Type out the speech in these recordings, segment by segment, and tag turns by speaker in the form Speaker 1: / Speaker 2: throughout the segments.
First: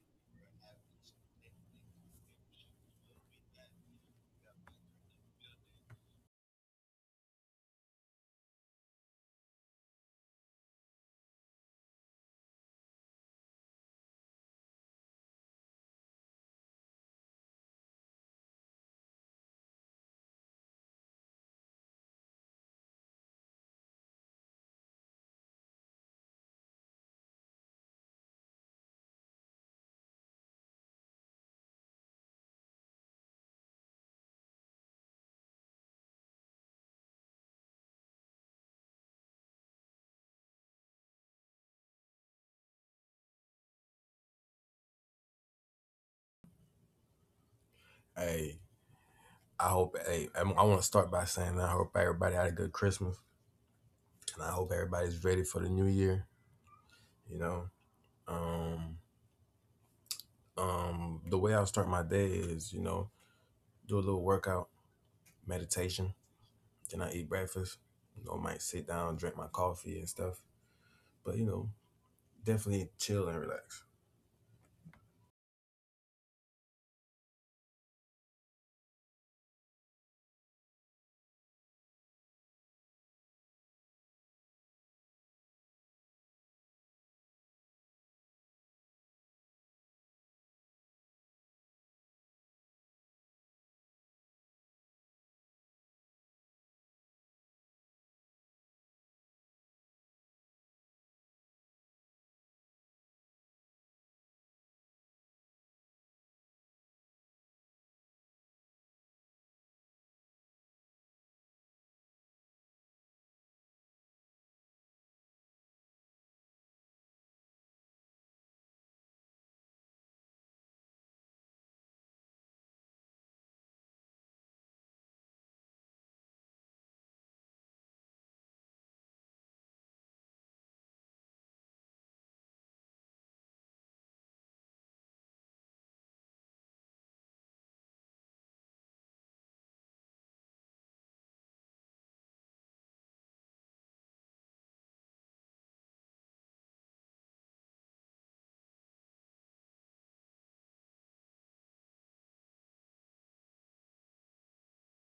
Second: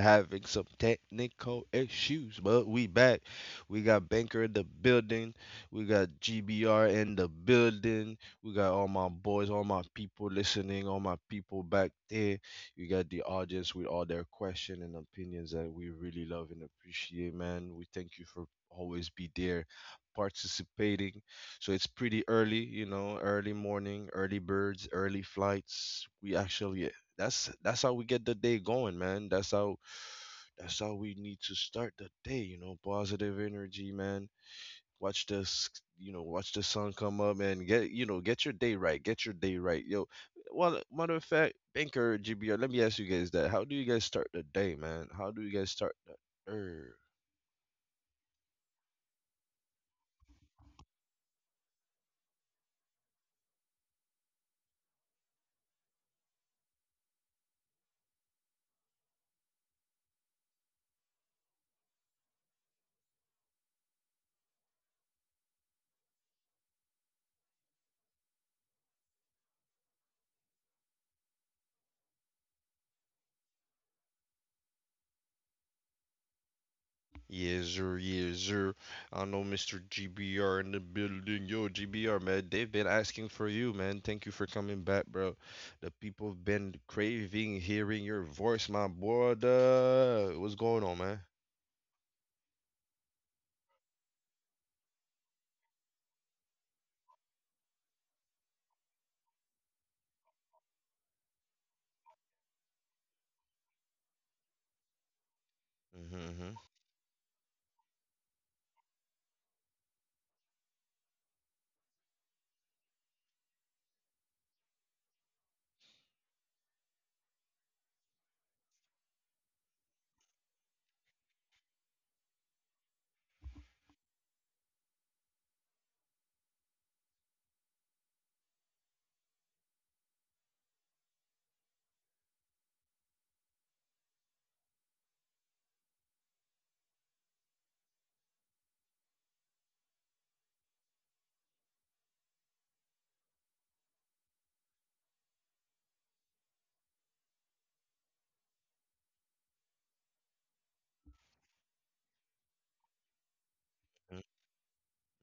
Speaker 1: having some technical issues, but we back. We got Banker in the building. We got GBR in the building. We got all my boys, all my people listening, all my people back there. You got the audience with all their questions and opinions that we really love and appreciate, man. We thank you for always be there participating. So it's pretty early, early morning, early birds, early flights. We actually that's how we get the day going, man. That's how we need to start the day, positive energy, man. Watch the s watch the sun come up and get, get your day right. Get your day right. Yo, well, matter of fact, Banker, GBR, let me ask you guys that. How do you guys start the day, man? How do you guys start the?
Speaker 2: Hey, I hope. Hey, I want to start by saying I hope everybody had a good Christmas, and I hope everybody's ready for the new year. You know, um, the way I start my day is, you know, do a little workout, meditation, then I eat breakfast. You know, might sit down, drink my coffee and stuff. But you know, definitely chill and relax.
Speaker 1: Yes, sir. Yes, sir. I know Mr. GBR in the building. Yo, GBR, man, they've been asking for you, man. Thank you for coming back, bro. The people have been craving hearing your voice, my brother. What's going on, man? Mm-hmm, mm-hmm.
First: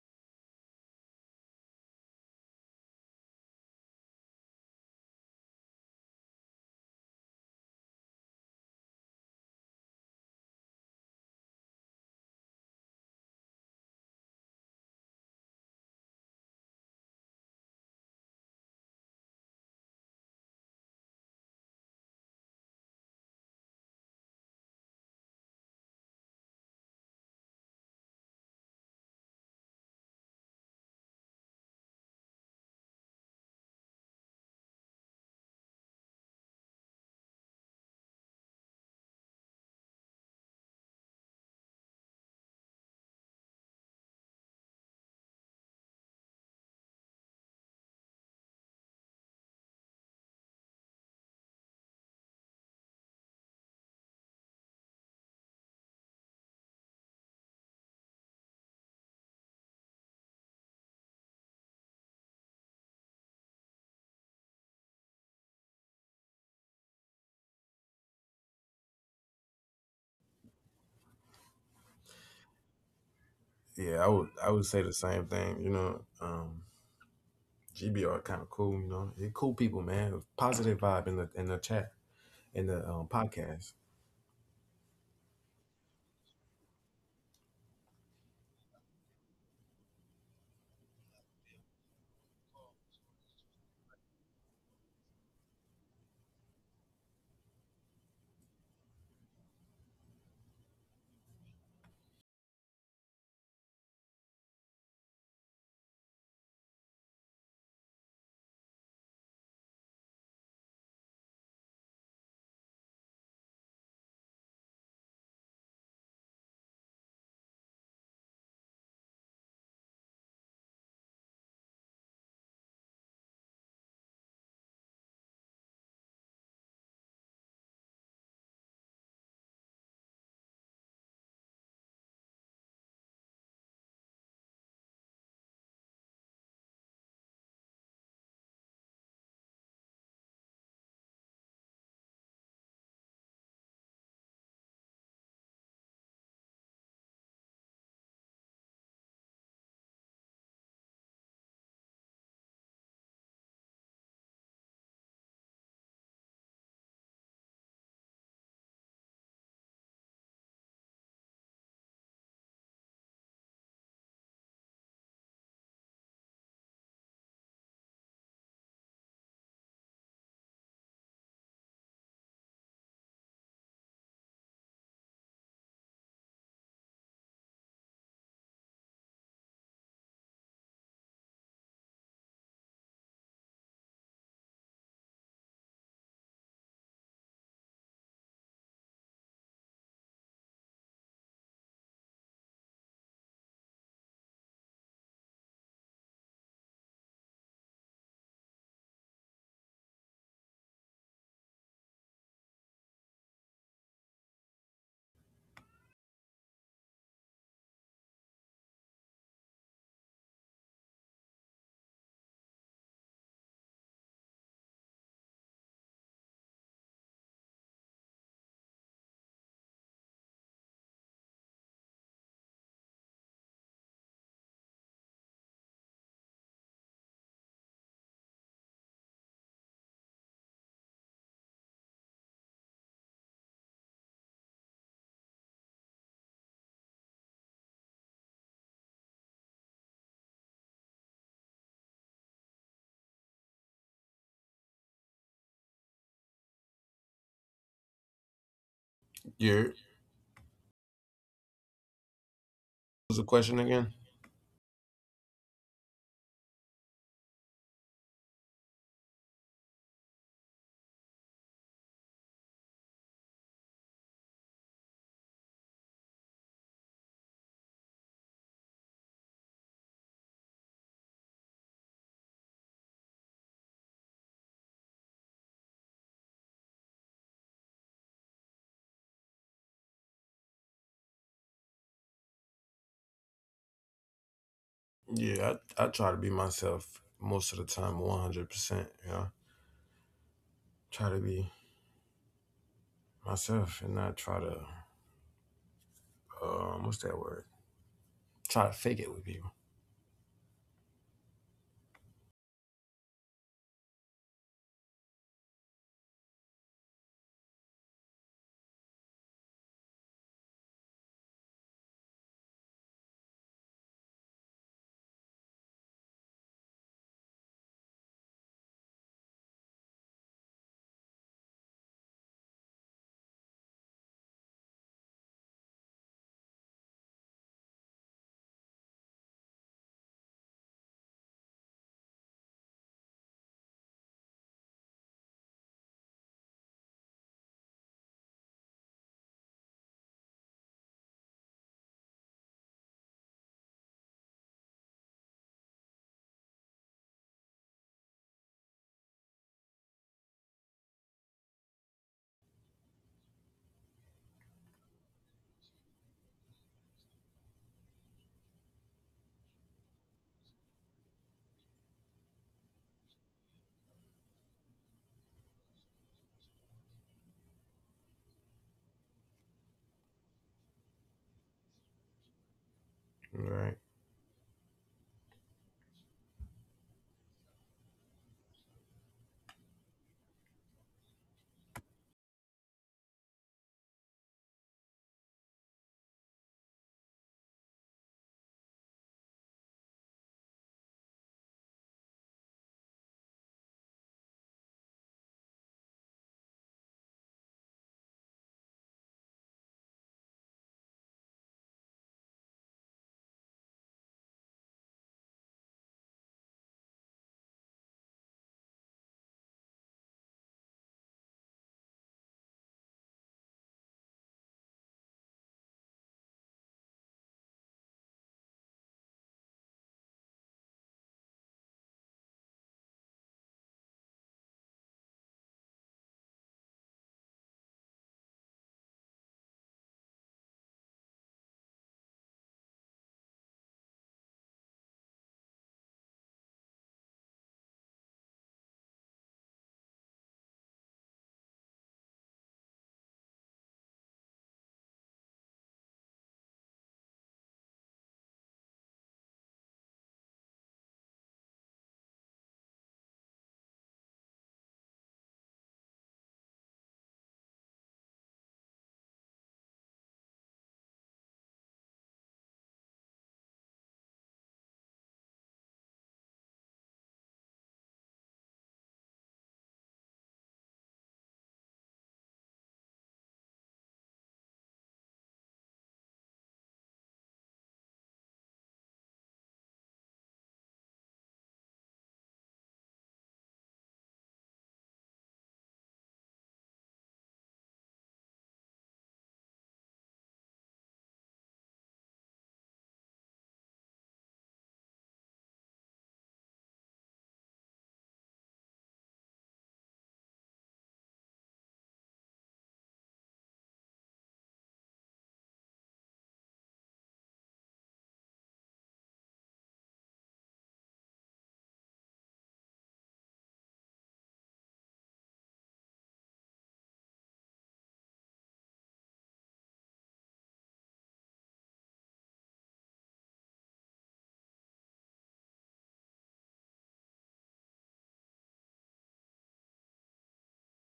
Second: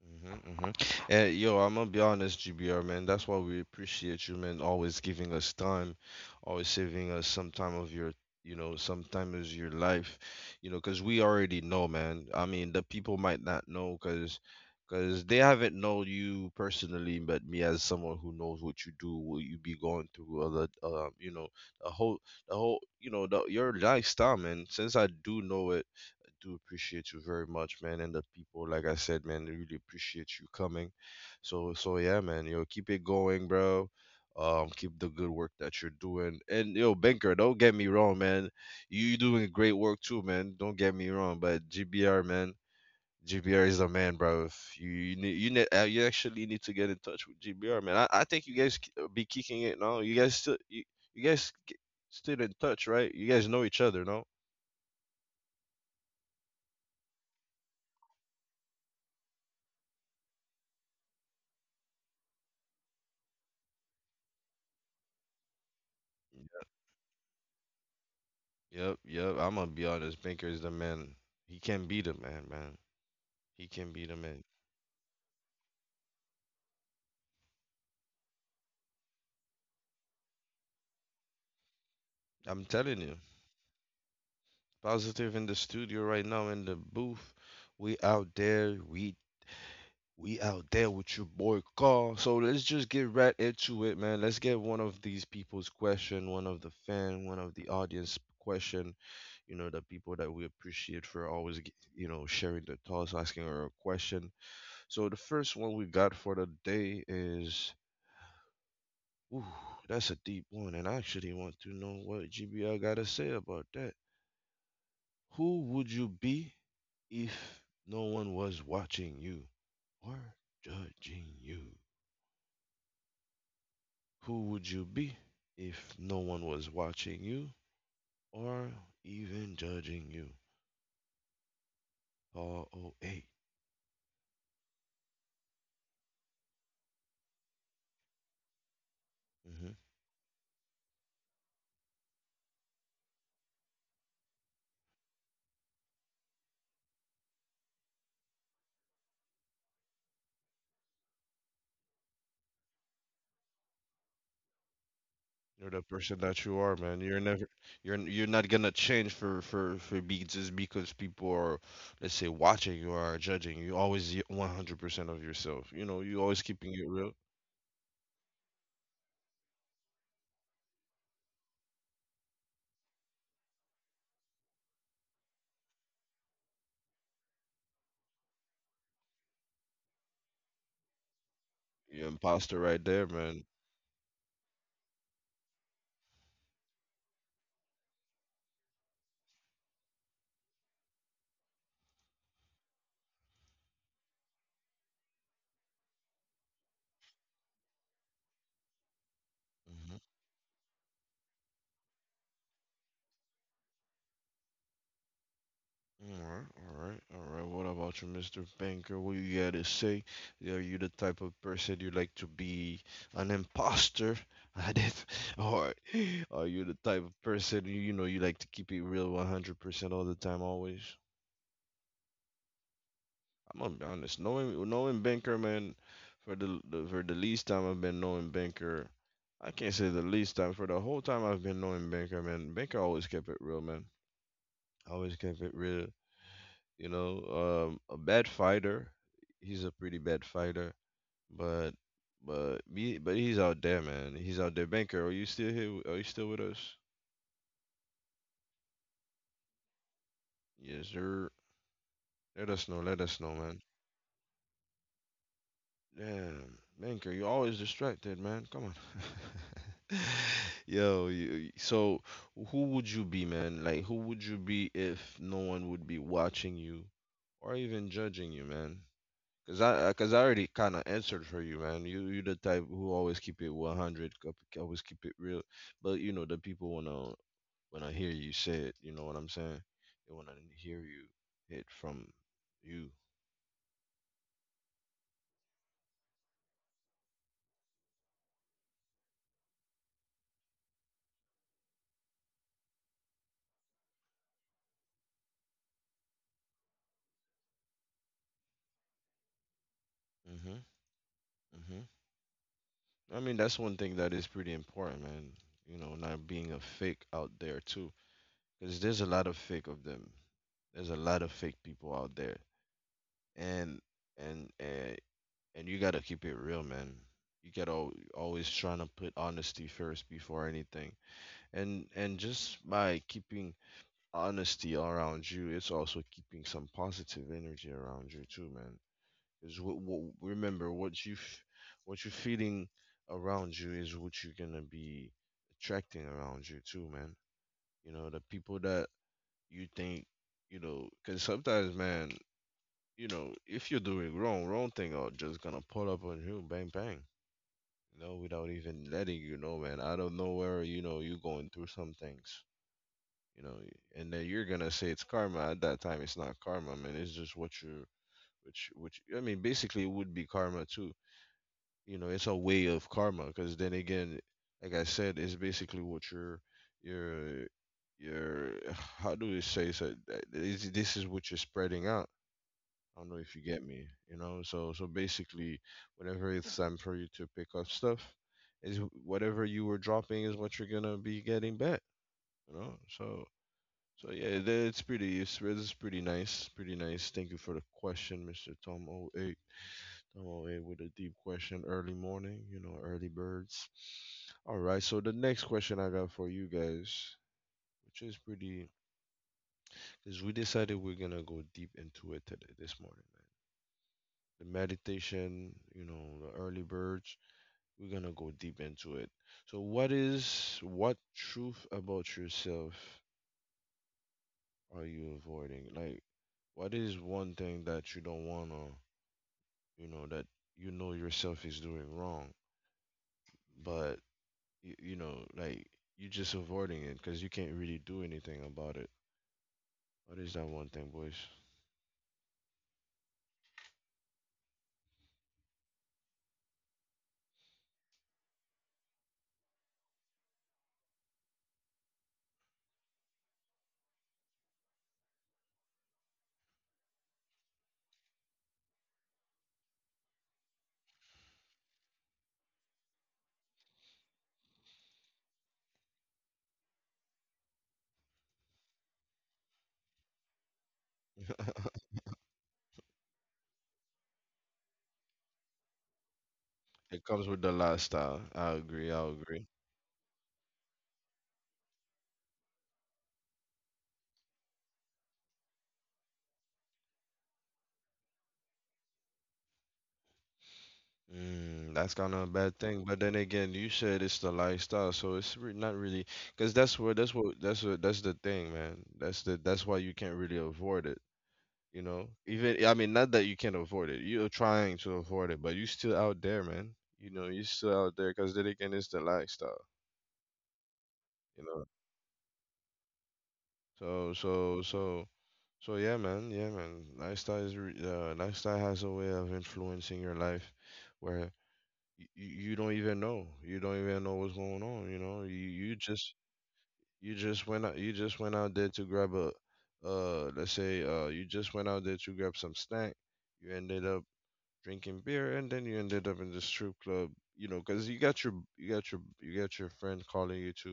Speaker 1: Mm-hmm, mm-hmm. And yo, I'm gonna be honest, GBR, man. That's why we appreciate you, man. Always giving us time, always saving us some time of your, some time of your life, 'cause we already know, man. I mean, the people might not know, 'cause they haven't known you personally, but me as someone who knows what you do, what you be going through, or the, the whole, your lifestyle, man. Since I do know it do appreciate you very much, man. And the people, like I said, man, they really appreciate you coming. So yeah, man, keep it going, bro. Keep the good work that you're doing. And yo, Banker, don't get me wrong, man. You doing great work too, man. Don't get me wrong, but GBR, man. GBR is a man, bro. If you need, you actually need to get in touch with GBR, man. I think you guys be kicking it now. You guys still you guys k- still in touch, right? You guys know each other, no? Yep, yep. I'm gonna be honest. Baker is the man. He can be the man, man. He can be
Speaker 2: Yeah, I
Speaker 1: the
Speaker 2: would.
Speaker 1: man.
Speaker 2: I would say the same thing. GBR kind of cool. You know, they cool people, man. Positive vibe in the chat
Speaker 1: I'm
Speaker 2: in the
Speaker 1: telling
Speaker 2: um,
Speaker 1: you.
Speaker 2: podcast.
Speaker 1: Positive in the studio right now in the booth. We out there. We out there with your boy Carl. So let's just get right into it, man. Let's get one of these people's question, one of the fan, one of the audience question. You know, the people that we appreciate for always, sharing their thoughts, asking our question. So the first one we got for the day is. Ooh, that's a deep one, and I actually want to know what GBL gotta say about that. Who would you be if no one was watching you or judging you? Who would you be if no one was watching you or even judging you? ROA. Mm-hmm. You're the person that you are, man. You're not gonna change for be just because people are, let's say, watching you or judging you. Always 100% of yourself. You know, you always keeping it real. You're imposter right there, man. Mhm. All right, all right, all right. What about you, Mr. Banker? What you gotta say? Are you the type of person you like to be an imposter at it, or are you the type of person you, you know you like to keep it real 100% all the time, always? I'm gonna be honest. Knowing Benker, man, for the least time I've been knowing Benker, I can't say the least time. For the whole time I've been knowing Benker, man, Benker always kept it real, man. Always kept it real. You know, a bad fighter. He's a pretty bad fighter, but but he's out there, man. He's out there. Benker, are you still here? Are you still with us?
Speaker 2: Yeah.
Speaker 1: Yes, sir. Let us know. Let
Speaker 2: Was the
Speaker 1: us know,
Speaker 2: question
Speaker 1: man.
Speaker 2: again?
Speaker 1: Damn, Minker, you always distracted, man. Come on. Yo, so who would you be, man? Like, who would you be if no one would be watching you or even judging you, man? Cause I already kind of answered for you, man. You the type who always keep it 100, always keep it real. But you know, the people wanna hear you say it. You know what I'm saying? They wanna hear you it from you.
Speaker 2: Yeah, I try to be myself most of the time, 100%. You know, try to be myself and not try to, what's that word? Try to fake it with people.
Speaker 1: Mhm. I mean, that's one thing that is pretty important, man. You know, not being a fake out there too, because there's a lot of fake of them. There's a lot of fake people out there, and and and, and you gotta keep it real, man. You gotta always trying to put honesty first before anything, and just by keeping honesty around you, it's also keeping some positive energy around you too, man. Is what remember what you f- what you're feeling around you is what you're gonna be attracting around you too, man. You know the people that you think you know, because sometimes, man, you know if you're doing wrong, wrong thing are just gonna pull up on you, bang bang. You know, without even letting you know, man. I don't know where you know you're going through some things. You know, and then you're gonna say it's karma. At that time, it's not karma, man. It's just what you're, which I mean, basically, it would be karma too. You know, it's a way of karma, because then again, like I said, it's basically what your your your how do we say, so this is what you're spreading out. I don't know if you
Speaker 2: Right.
Speaker 1: get me, you know, so basically, whenever it's time for you to pick up stuff is whatever you were dropping is what you're gonna be getting back, you know. So it's pretty it's pretty nice, pretty nice. Thank you for the question, Mr. Tom Oh. Come away with a deep question early morning, you know, early birds. All right, so the next question I got for you guys, which is pretty, is we decided we're gonna go deep into it today, this morning, man. The meditation, you know, the early birds, we're gonna go deep into it. So, what truth about yourself are you avoiding? Like, what is one thing that you don't wanna, you know, that you know yourself is doing wrong, but you know, like you're just avoiding it because you can't really do anything about it. What is that one thing, boys? It comes with the lifestyle. I agree. I agree. Mm, that's kind of a bad thing. But then again, you said it's the lifestyle, so it's re not really because that's the thing, man. That's why you can't really avoid it. You know, even I mean, not that you can't avoid it. You're trying to avoid it, but you're still out there, man. You know, you're still out there because then again, it's the lifestyle. You know, so so so So yeah, man, yeah, man. Lifestyle has a way of influencing your life where you, you don't even know. You don't even know what's going on. You know, you you just went out you just went out there to grab a let's say you just went out there to grab some snack. You ended up drinking beer and then you ended up in the strip club. You know, 'cause you got your friend calling you to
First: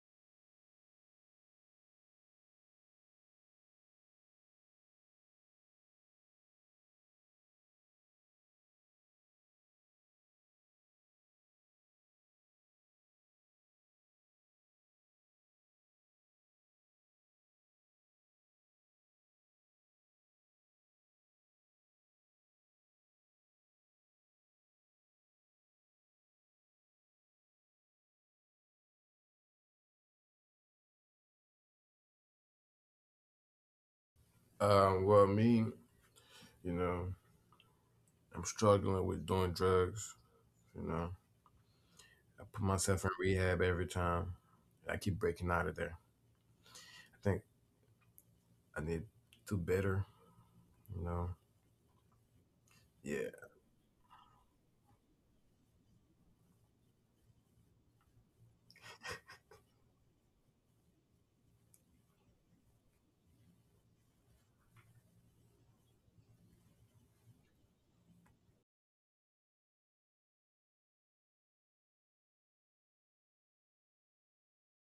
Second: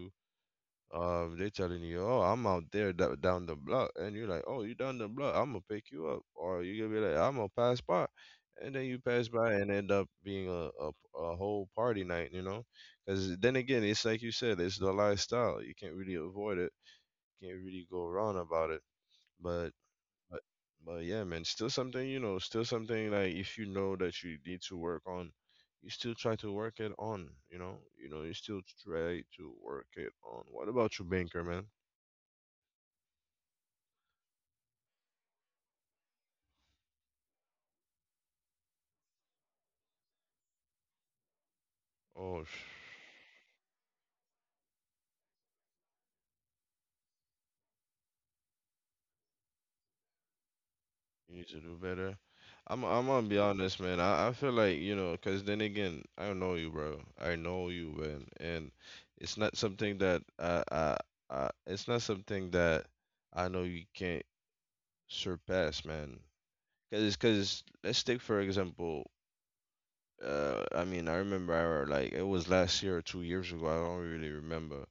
Speaker 1: they telling you, "Oh, I'm out there down the block," and you're like, "Oh, you down the block? I'm gonna pick you up," or you gonna be like, "I'm gonna pass by," and then you pass by and end up being a whole party night, you know? Because then again, it's like you said, it's the lifestyle. You can't really avoid it. Can't really go wrong about it. But but but yeah, man, still something, you know, still something like if you know that you need to work on, you still try to work it on, you know, you know, you still try to work it on. What about you, Banker?
Speaker 2: Well, me, you know, I'm struggling with doing drugs. You know, I
Speaker 1: Oh,
Speaker 2: put
Speaker 1: sh-.
Speaker 2: myself in rehab every time. I keep breaking out of there. I think I need to do better, you know.
Speaker 1: You need to do better. I'm gonna
Speaker 2: Yeah,
Speaker 1: be honest, man. I feel like, you know, cause then again, I know you, bro. I know you, man, and it's not something that it's not something that I know you can't surpass, man. Cause let's take for example, I mean, I remember like it was last year or 2 years ago. I don't really remember,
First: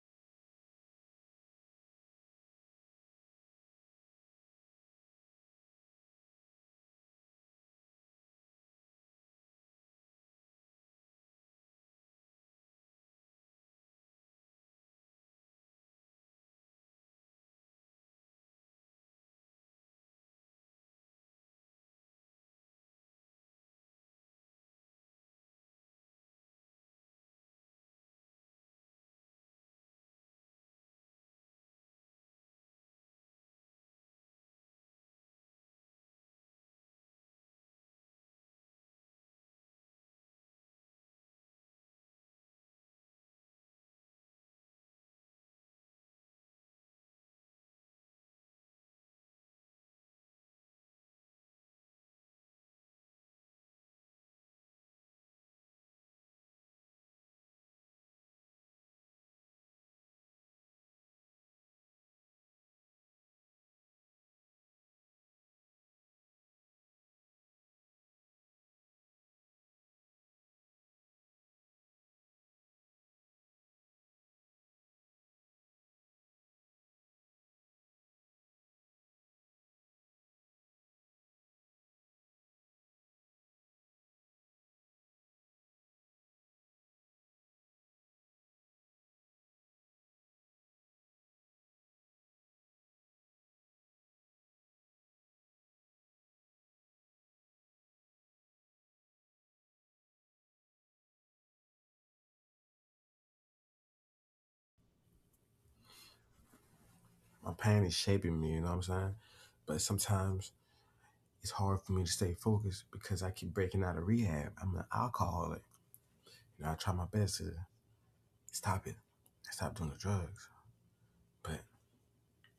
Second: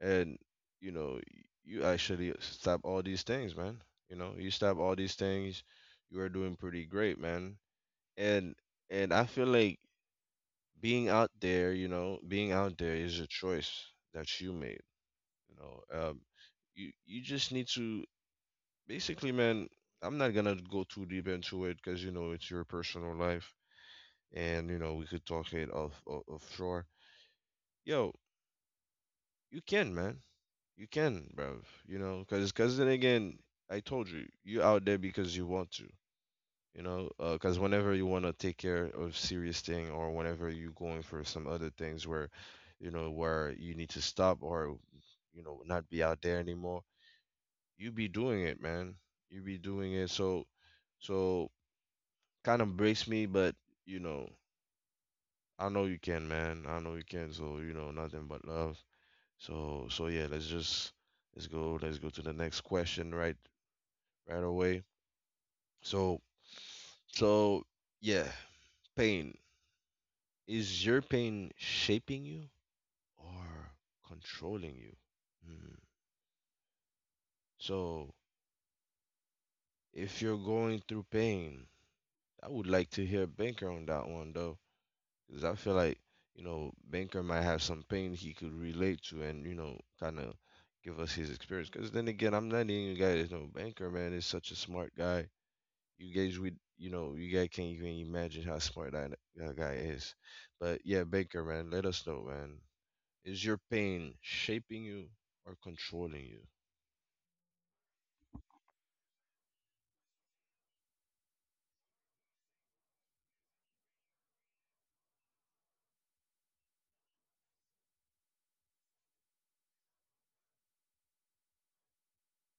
Speaker 1: and you know you actually stop all these things, man. You know you stop all these things. You are doing pretty great, man, and and I feel like being out there, you know, being out there is a choice that you made, you know. um you just need to basically, man. I'm not gonna go too deep into it because you know it's your personal life, and you know we could talk it off, offshore. Yo, you can, man. You can, bro. You know, cause then again, I told you, you out there because you want to. You know, cause whenever you wanna take care of serious thing, or whenever you going for some other things where, you know, where you need to stop or, you know, not be out there anymore, you be doing it, man. You be doing it. So kind of breaks me, but you know, I know you can, man. I know you can. So you know, nothing but love. So yeah, let's go. Let's go to the next question right away. So, so yeah, pain. Is your pain shaping you or controlling you? Hmm. So, if you're going through pain, I would like to hear Banker on that one though, because I feel like, you know, Banker might have some pain he could relate to and, you know, kind of give us his experience. Because then again, I'm not even a guy that's no Banker, man, is such a smart guy. You guys would, you know, you guys can't even imagine how smart that guy is. But yeah, Baker, man, let us know, man. Is your pain shaping you or controlling you?
Speaker 2: my pain is shaping me, you know what I'm saying? But sometimes it's hard for me to stay focused because I keep breaking out of rehab. I'm an alcoholic. You know, I try my best to stop it. I stop doing the drugs, but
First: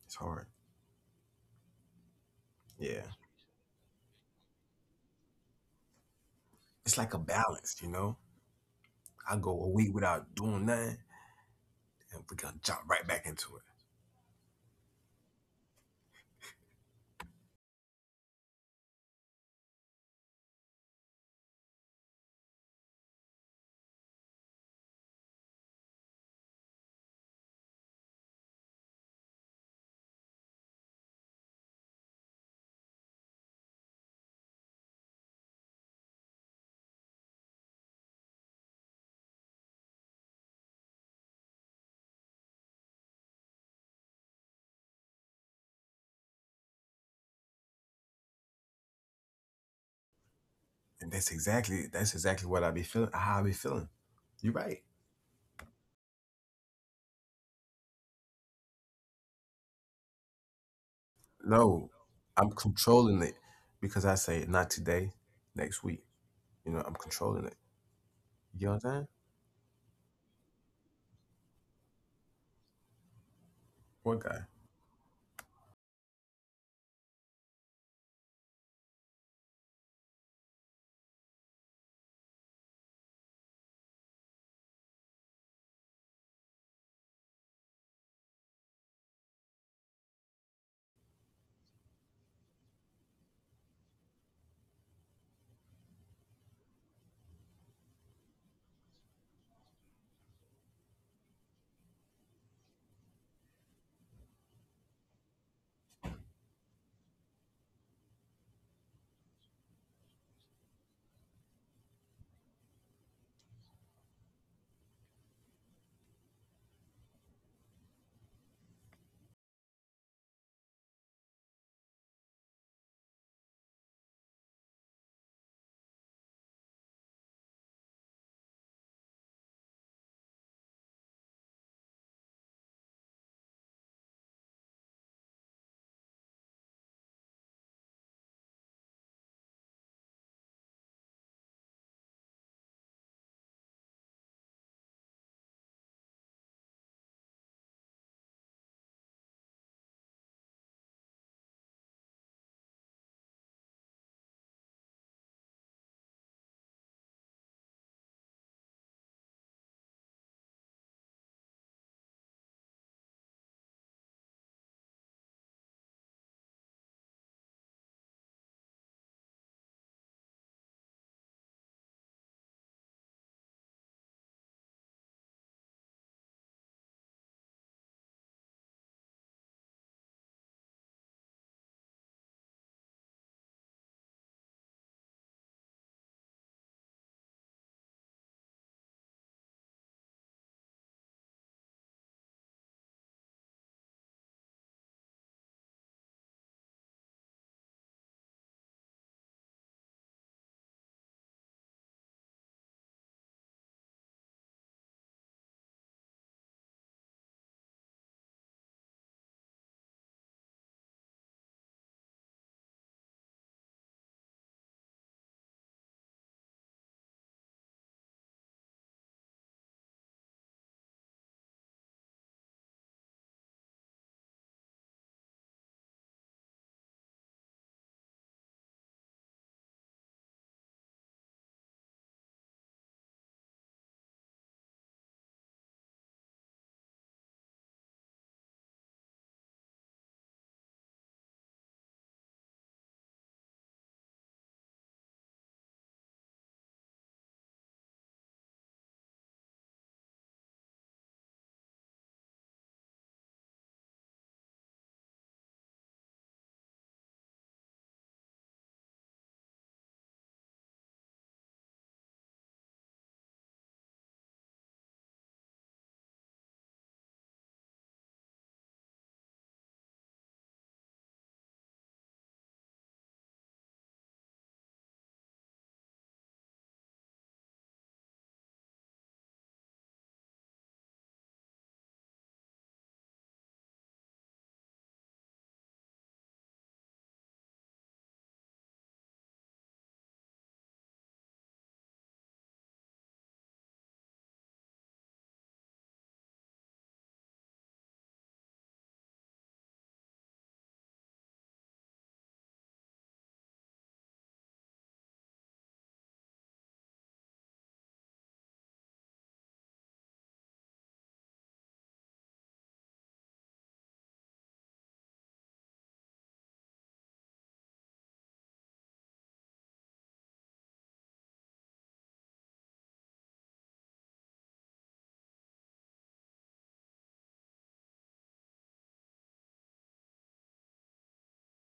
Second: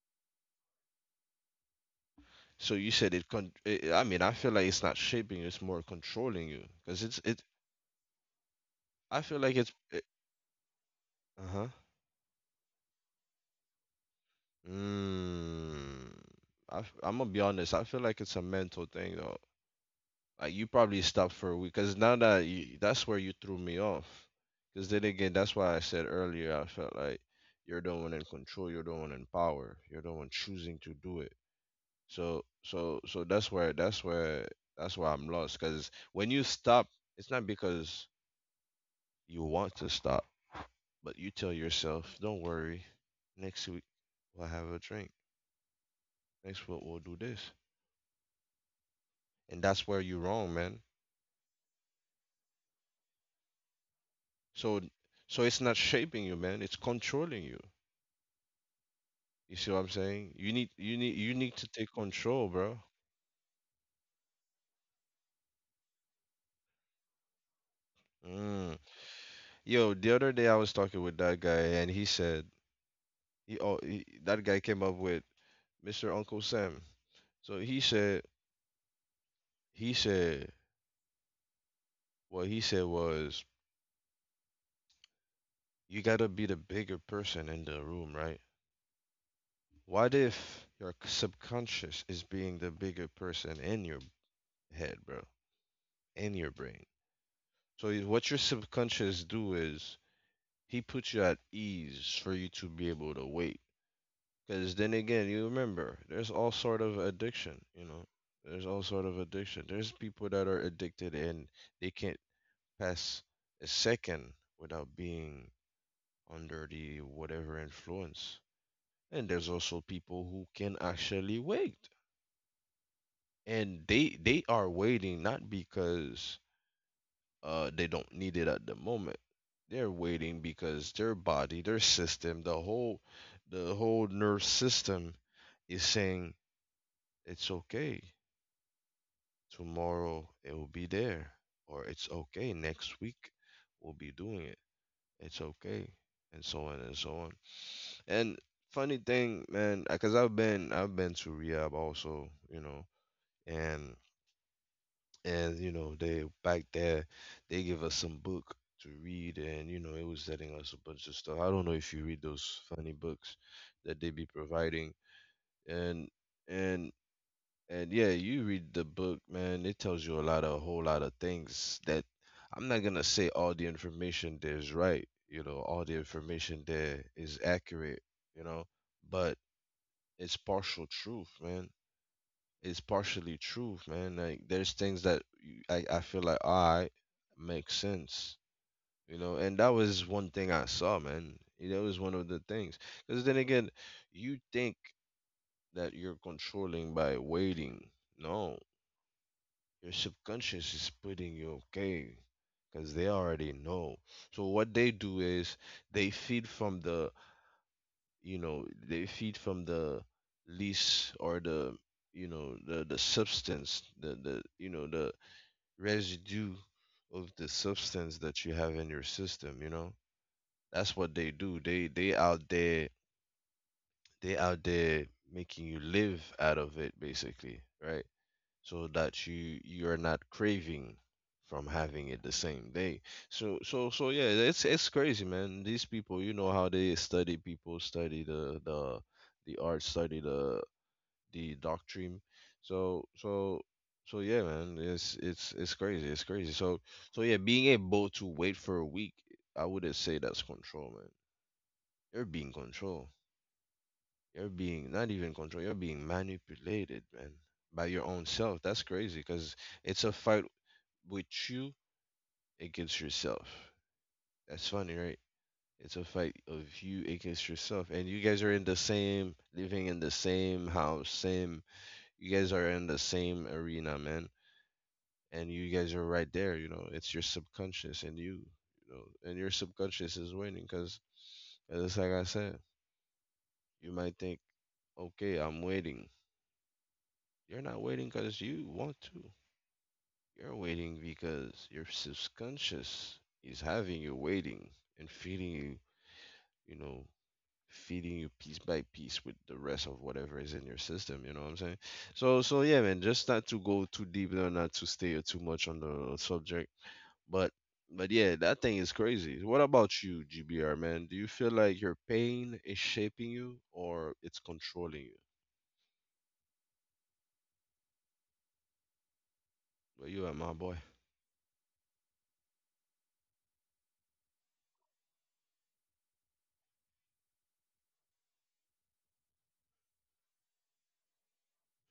Speaker 2: it's hard.
Speaker 1: So you
Speaker 2: Yeah.
Speaker 1: said it con- eh, eh, I mean I feel like it's not shaping you, it's more controlling you
Speaker 2: It's
Speaker 1: because
Speaker 2: like a
Speaker 1: it's it
Speaker 2: balance, you know?
Speaker 1: I
Speaker 2: I
Speaker 1: feel
Speaker 2: go
Speaker 1: like
Speaker 2: a week without doing nothing,
Speaker 1: uh-huh,
Speaker 2: and we gonna jump right back into it.
Speaker 1: mm, I am gonna be honest, I feel like it's a mental thing though. Like you probably stopped for a week because that's where you threw me off. Because then again, that's why I said earlier I felt like you're the one in control, you're the one in power, you're the one choosing to do it. That's where that's where that's where I'm lost. Because when you stop, it's not because you want to stop, but you tell yourself, don't worry, next week we'll have a drink. Next week we'll do this, and that's where you're wrong, man.
Speaker 2: And that's exactly what I be feeling, how I be feeling. You're right.
Speaker 1: So it's not shaping you, man. It's controlling you. You see what I'm saying? You need to
Speaker 2: No,
Speaker 1: take control,
Speaker 2: I'm
Speaker 1: bro.
Speaker 2: controlling it because I say not today, next week. You know, I'm controlling it. You know what
Speaker 1: Mm.
Speaker 2: I'm saying?
Speaker 1: Yo, the other day I was talking with that guy and he said
Speaker 2: What guy?
Speaker 1: that guy came up with Mr. Uncle Sam. So he said he said what he said was you gotta be the bigger person in the room, right? What if your subconscious is being the bigger person in your head, bro, in your brain? So what your subconscious do is he puts you at ease for you to be able to wait. Because then again, you remember, there's all sort of addiction, you know. There's all sort of addiction. There's people that are addicted and they can't pass a second without being under the whatever influence. And there's also people who can actually wait. And they are waiting not because they don't need it at the moment. They're waiting because their body, their system, the whole nerve system is saying it's okay. Tomorrow it will be there, or it's okay. Next week we'll be doing it. It's okay, and so on and so on. And funny thing, man, because I've been to rehab also, you know, and and you know they back there they give us some book to read, and you know it was telling us a bunch of stuff. I don't know if you read those funny books that they be providing, and and and yeah, you read the book, man. It tells you a lot of a whole lot of things that I'm not gonna say all the information there's right. You know, all the information there is accurate. You know, but it's partial truth, man. It's partially truth, man. Like there's things that I feel like I makes sense. You know, and that was one thing I saw, man. That was one of the things. Because then again, you think that you're controlling by waiting. No, your subconscious is putting you okay because they already know, so what they do is they feed from the, you know, they feed from the least or the, you know, the substance, the you know, the residue of the substance that you have in your system, you know. That's what they do. They out there, they out there making you live out of it basically, right? So that you are not craving from having it the same day. So yeah, it's crazy, man. These people, you know how they study people, study the art, study the doctrine. So so so yeah, man. It's crazy. It's crazy. So yeah, being able to wait for a week, I wouldn't say that's control, man. You're being controlled. You're being not even controlled. You're being manipulated, man, by your own self. That's crazy because it's a fight with you against yourself. That's funny, right? It's a fight of you against yourself, and you guys are in the same, living in the same house, same. You guys are in the same arena, man, and you guys are right there. You know, it's your subconscious and you know, and your subconscious is winning because, just like I said, you might think, okay, I'm waiting. You're not waiting because you want to. You're waiting because your subconscious is having you waiting and feeding you, you know, feeding you piece by piece with the rest of whatever is in your system. You know what I'm saying? So yeah, man. Just not to go too deep there, not to stay too much on the subject, but. But yeah, that thing is crazy. What about you, GBR, man? Do you feel like your pain is shaping you or it's controlling you? Where you at, my boy?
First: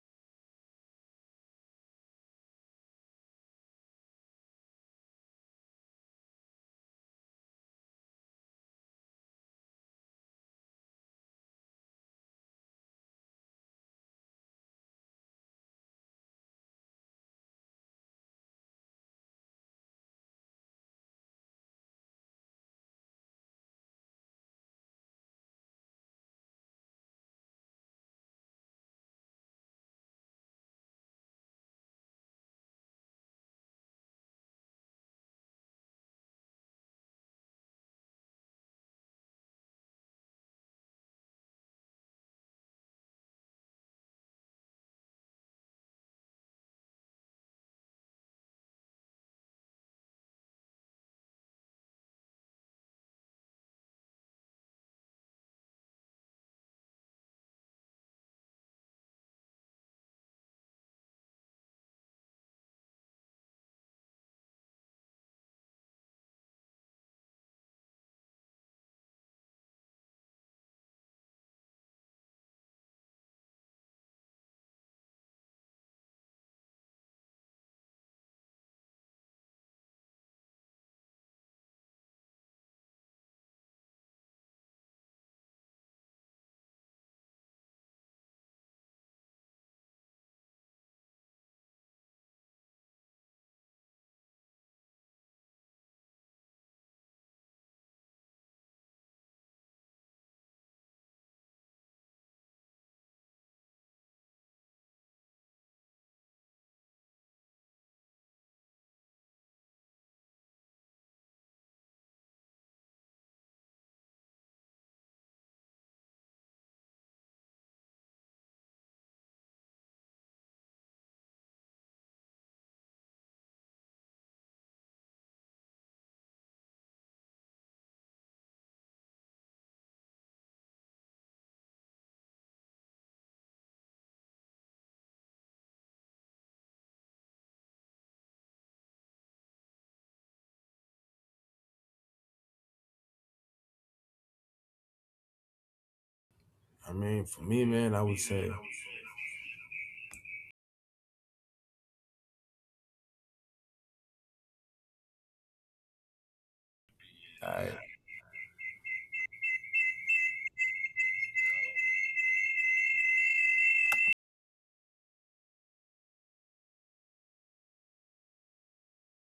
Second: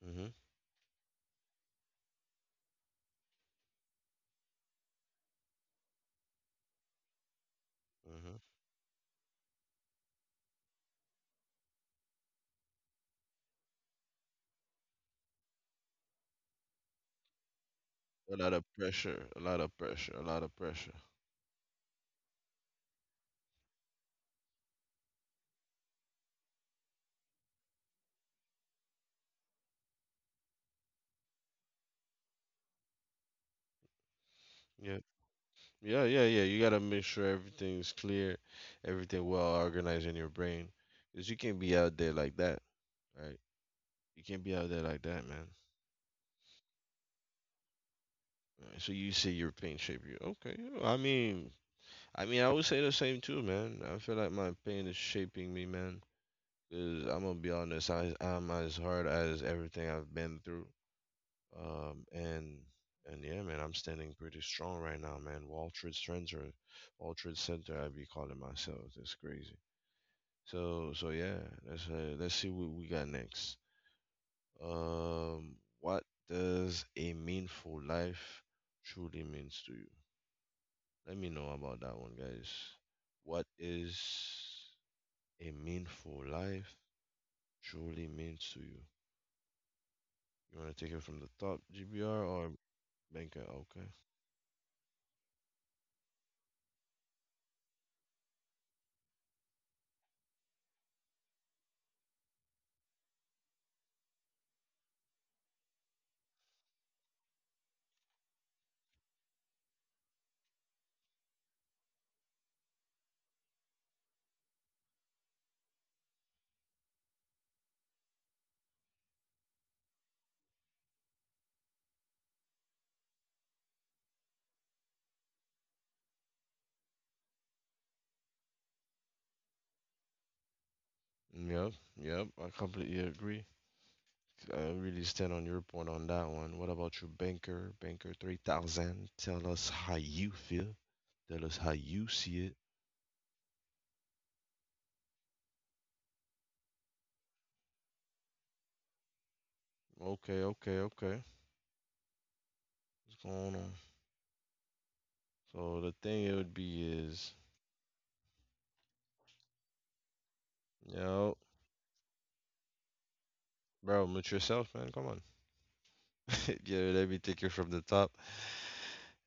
Speaker 1: Mm-hmm. Mm-hmm. A lot of pressure, a lot of pressure, a lot of pressure. Yeah, yeah. You gotta make sure everything's clear, everything well organized in your brain, because you can't be out there like that, right? You can't be out there like that, man. Right, so you say your pain shaped you. Okay. Yeah, I mean, I would say the same too, man. I feel like my pain is shaping me, man. Cause I'm gonna be honest, I'm as hard as everything I've been through. Um, and and yeah, man, I'm standing pretty strong right now, man. Wall Trade Center, Wall Trade Center, I be calling myself. That's crazy. So yeah, let's see what we got next. What does a meaningful life truly means to you? Let me know about that one, guys. What is a meaningful life truly means to you? You want to take it from the top, GBR or Banker? Okay. Yep, yep, I completely agree. I really stand on your point on that one. What about you, Banker? Banker 3000, tell us how you feel. Tell us how you see it.
Speaker 2: I mean, for me, man, I would say,
Speaker 1: Okay, okay, okay. What's going on? So the thing it would be is,
Speaker 2: all right.
Speaker 1: you bro, mute yourself, man. Come on. Yeah, let me take it from the top.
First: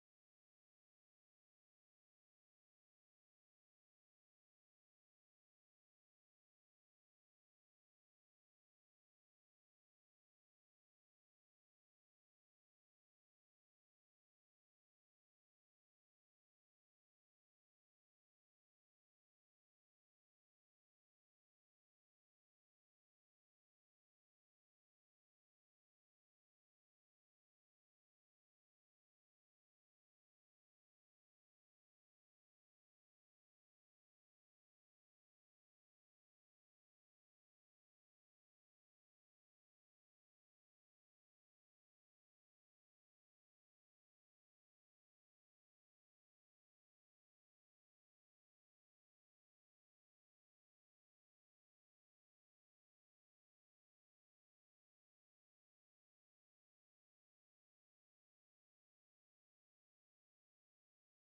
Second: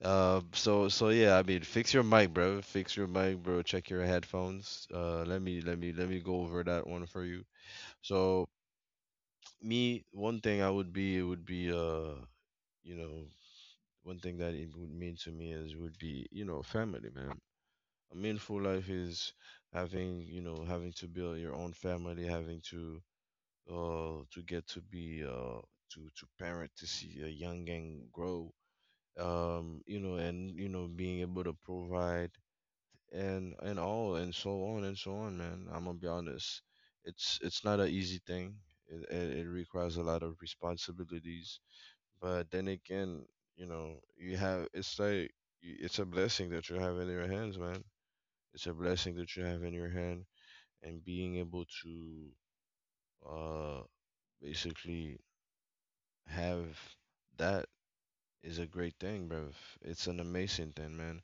Speaker 1: So yeah, I mean, fix your mic, bro. Fix your mic, bro. Check your headphones. Let me go over that one for you. So me one thing I would be it would be you know, one thing that it would mean to me is would be, you know, family, man. A meaningful life is having, you know, having to build your own family, having to get to be to parent, to see a young gang grow, you know, and you know being able to provide, and all, and so on and so on, man. I'm gonna be honest, it's not an easy thing. It it requires a lot of responsibilities, but then again, you know, you have it's like it's a blessing that you have in your hands, man. It's a blessing that you have in your hand, and being able to uh basically have that is a great thing, bro. It's an amazing thing, man.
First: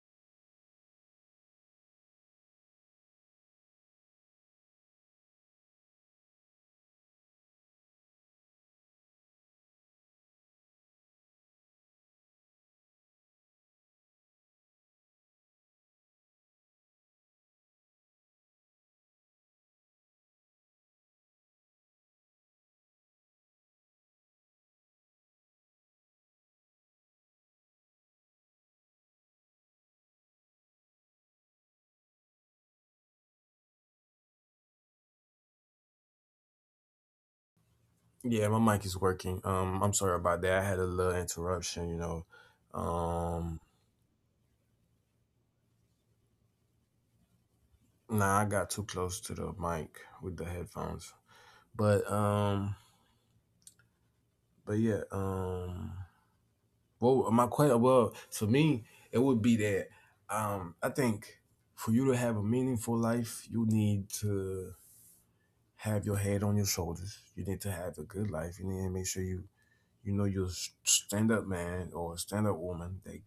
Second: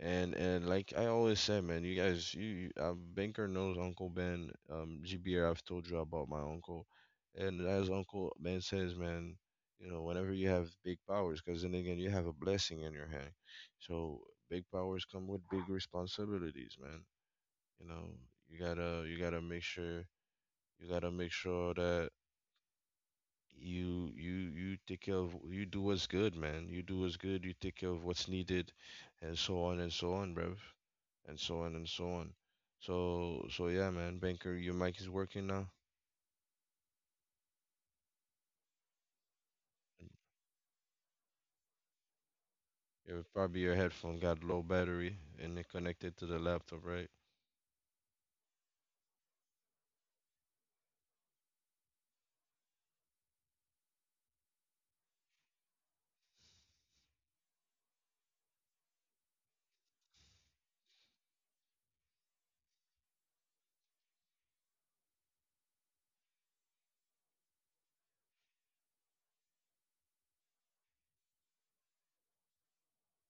Speaker 1: And like I always said, man, you guys, you Banker knows Uncle Ben. GBR, I've told you about my uncle, and as Uncle Ben says, man, you know, whenever you have big powers, because then again, you have a blessing in your hand. So big powers come with big responsibilities, man. You know, you gotta make sure you gotta make sure that you take care of you do what's good, man. You do what's good. You take care of what's needed, and so on, bruv, and so on and so on. So yeah, man. Banker, your mic is working now.
Speaker 2: Yeah, my mic is working. I'm sorry about that. I had a little interruption, you know.
Speaker 1: Your, probably
Speaker 2: Um,
Speaker 1: your headphone got low battery and it connected to the laptop, right?
Speaker 2: nah, I got too close to the mic with the headphones. But um, but yeah, well, my question, well, for me, it would be that I think for you to have a meaningful life, you need to have your head on your shoulders. You need to have a good life. You need to make sure you know you're a stand up man or a stand up woman that,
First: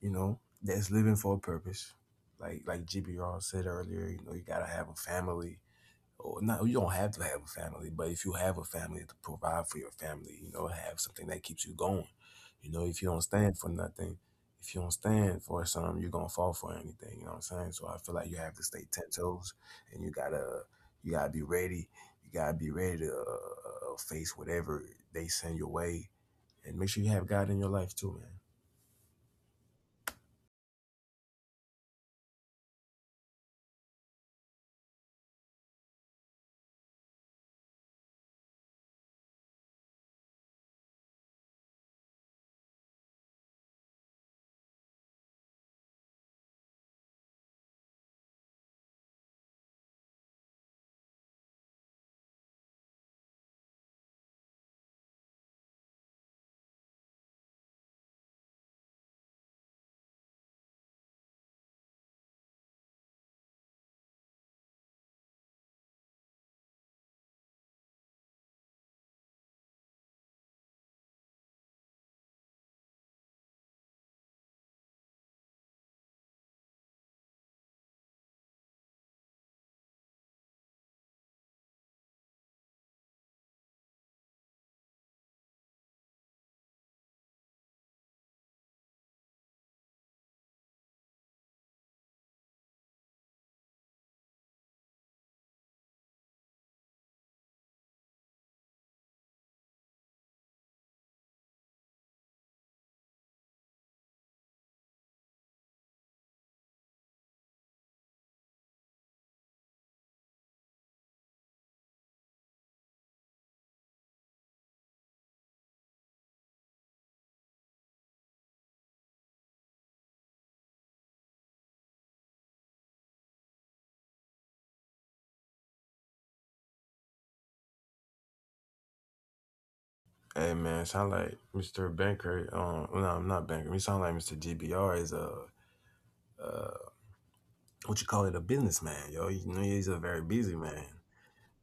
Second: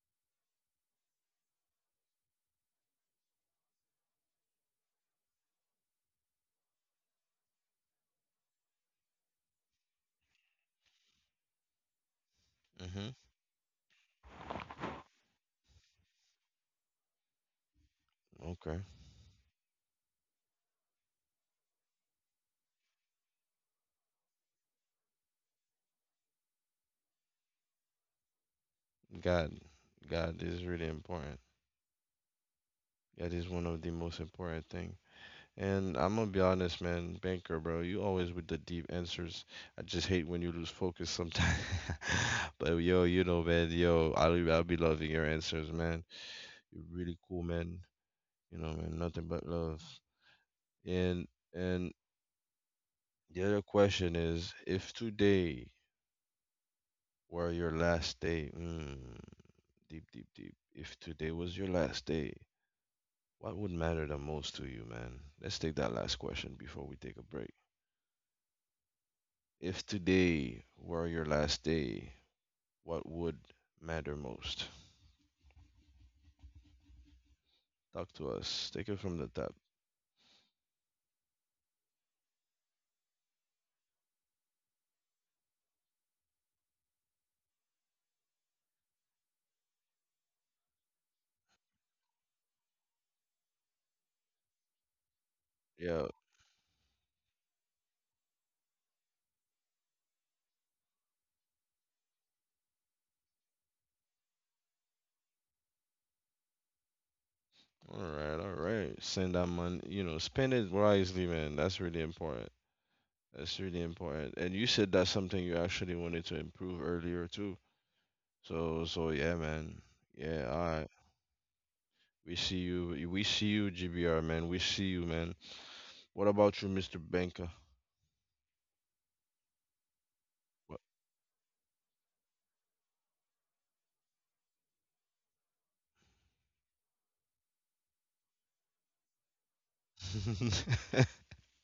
Speaker 2: you know, that's living for a purpose. Like GBR said earlier, you know, you gotta have a family. Or not, you don't have to have a family, but if you have a family, to provide for your family, you know, have something that keeps you going. You know, if you
Speaker 1: Mm-hmm.
Speaker 2: don't stand for nothing, if you don't stand for something, you're gonna fall for anything, you know what I'm saying? So I feel like you have to
Speaker 1: Okay.
Speaker 2: stay ten toes, and you gotta be ready. You gotta be ready to face whatever they send your way, and make sure you have God in your life too, man.
Speaker 1: God, God is really important. That is one of the most important thing. And I'm gonna be honest, man, banker, bro, you always with the deep answers. I just hate when you lose focus sometimes. But yo, you know, man, yo, I'll be loving your answers, man. You're really cool, man. You know, man, nothing but love. And and the other question is, if today were your last day, mm, deep, deep, deep. If today was your last day, what would matter the most to you, man? Let's take that last question before we take a break. If today were your last day, what would matter most? Talk to us. Take it from the top. Yeah. All right. All right. Send that money. You know, spend it wisely, man. That's really important. That's really important. And you said that's something you actually wanted to improve earlier too. So yeah, man. Yeah. All right. We see you. We see you, GBR, man. We see you, man. What about you, Mr. Banker?
Speaker 2: Hey
Speaker 1: What?
Speaker 2: man, sound like Mr. Banker. Well, no, I'm not Banker. He sound like Mr. GBR is a uh, what you call it, a businessman, yo. You know, he's a very busy man,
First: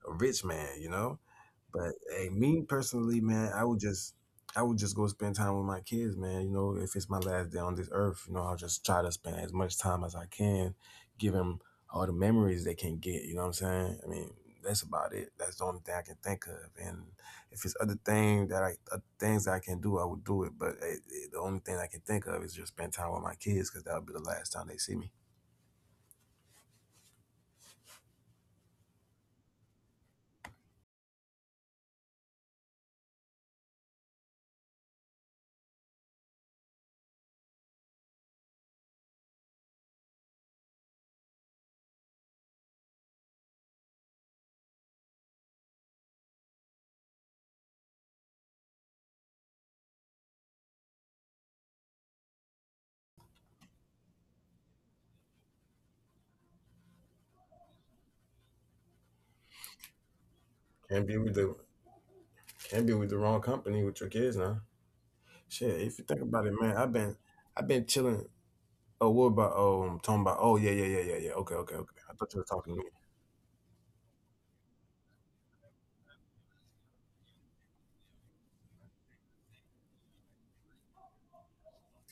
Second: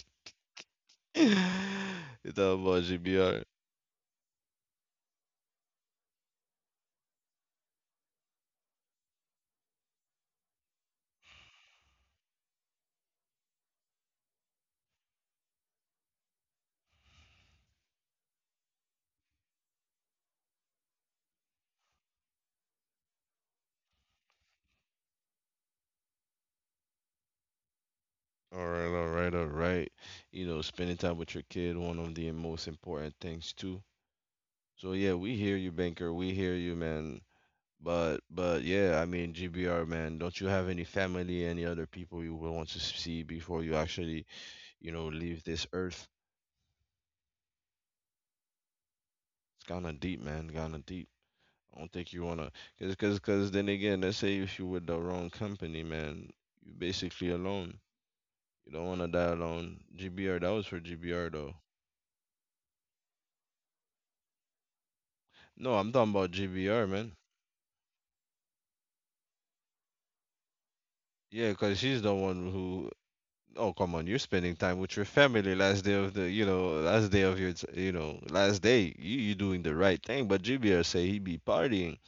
Speaker 2: a rich man, you know.
Speaker 1: You
Speaker 2: But hey, me
Speaker 1: talking about
Speaker 2: personally,
Speaker 1: GBR?
Speaker 2: man, I would just go spend time with my kids, man. You know, if it's my last day on this earth, you know, I'll just try to spend as much time as I can, give them all the memories they can get. You know what I'm saying? I mean, that's about it. That's the only thing I can think of. And if it's other things that I can do, I would do it. But the only thing I can think of is just spend time with my kids because that'll be the last time they see me.
Speaker 1: All right, all right, all right. You know, spending time with your kid, one of the most important things too. So yeah, we hear you, Banker. We hear you, man. But yeah, I mean, GBR, man. Don't you have any family, any other people you would want to see before you actually, you know, leave this earth? It's kind of deep, man. Kind of deep. I don't think you wanna, cause then again, let's say if you with the wrong company, man, you are basically alone. You don't wanna die alone. GBR, that was for
Speaker 2: Can't be
Speaker 1: GBR
Speaker 2: with
Speaker 1: though.
Speaker 2: the can't be with the wrong company with your kids now.
Speaker 1: No,
Speaker 2: Shit,
Speaker 1: I'm
Speaker 2: if you
Speaker 1: talking
Speaker 2: think
Speaker 1: about
Speaker 2: about it, man,
Speaker 1: GBR, man.
Speaker 2: I've been chilling. Oh, what about talking about? Oh, yeah, yeah, yeah, yeah, yeah.
Speaker 1: Yeah,
Speaker 2: Okay, okay,
Speaker 1: because
Speaker 2: okay.
Speaker 1: she's
Speaker 2: I
Speaker 1: the
Speaker 2: thought you were
Speaker 1: one
Speaker 2: talking to me.
Speaker 1: who. Oh, come on! You're spending time with your family last day of the, you know, last day of your, you know, last day. You doing the right thing, but GBR say he be partying.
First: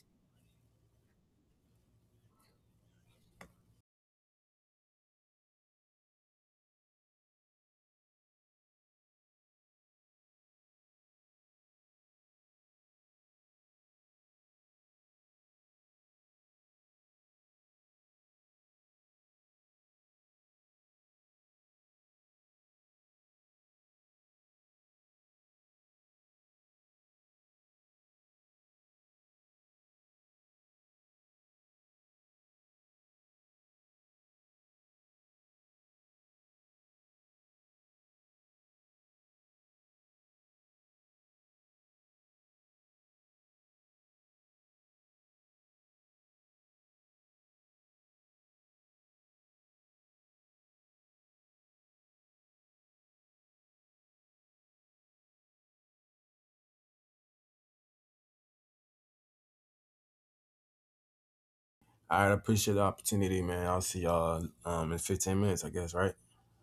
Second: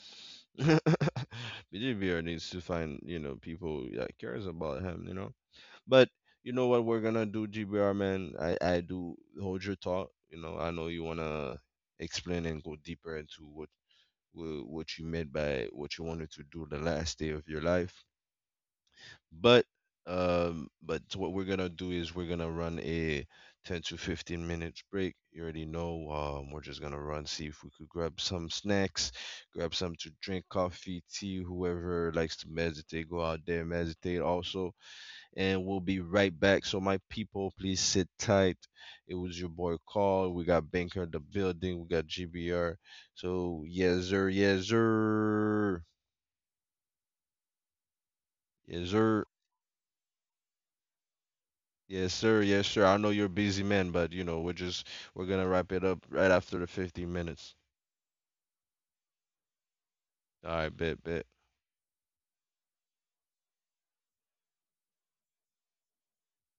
Speaker 1: But GBR needs to find, you know, people that cares about him, you know. But you know what we're gonna do, GBR man? I do hold your thought. You know, I know you wanna explain and go deeper into what what you meant by what you wanted to do the last day of your life. But but what we're gonna do is we're gonna run a 10 to 15 minutes break. You already know. We're just gonna run, see if we could grab some snacks, grab some to drink, coffee, tea. Whoever likes to meditate, go out there meditate also. And we'll be right back. So my people, please sit tight. It was your boy Call. We got Banker in the building. We got GBR. So yes sir, yes sir, yes sir. Yes, sir. Yes, sir. I know you're a busy man, but you know, we're gonna wrap it up right after the 15 minutes. All right, bet, bet.
Speaker 2: Right, I appreciate the opportunity, man. I'll see y'all in 15 minutes, I guess, right?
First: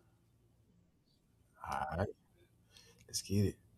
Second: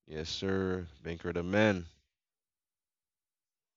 Speaker 1: Yes, sir. Banker the man.
Speaker 2: All right, let's get it.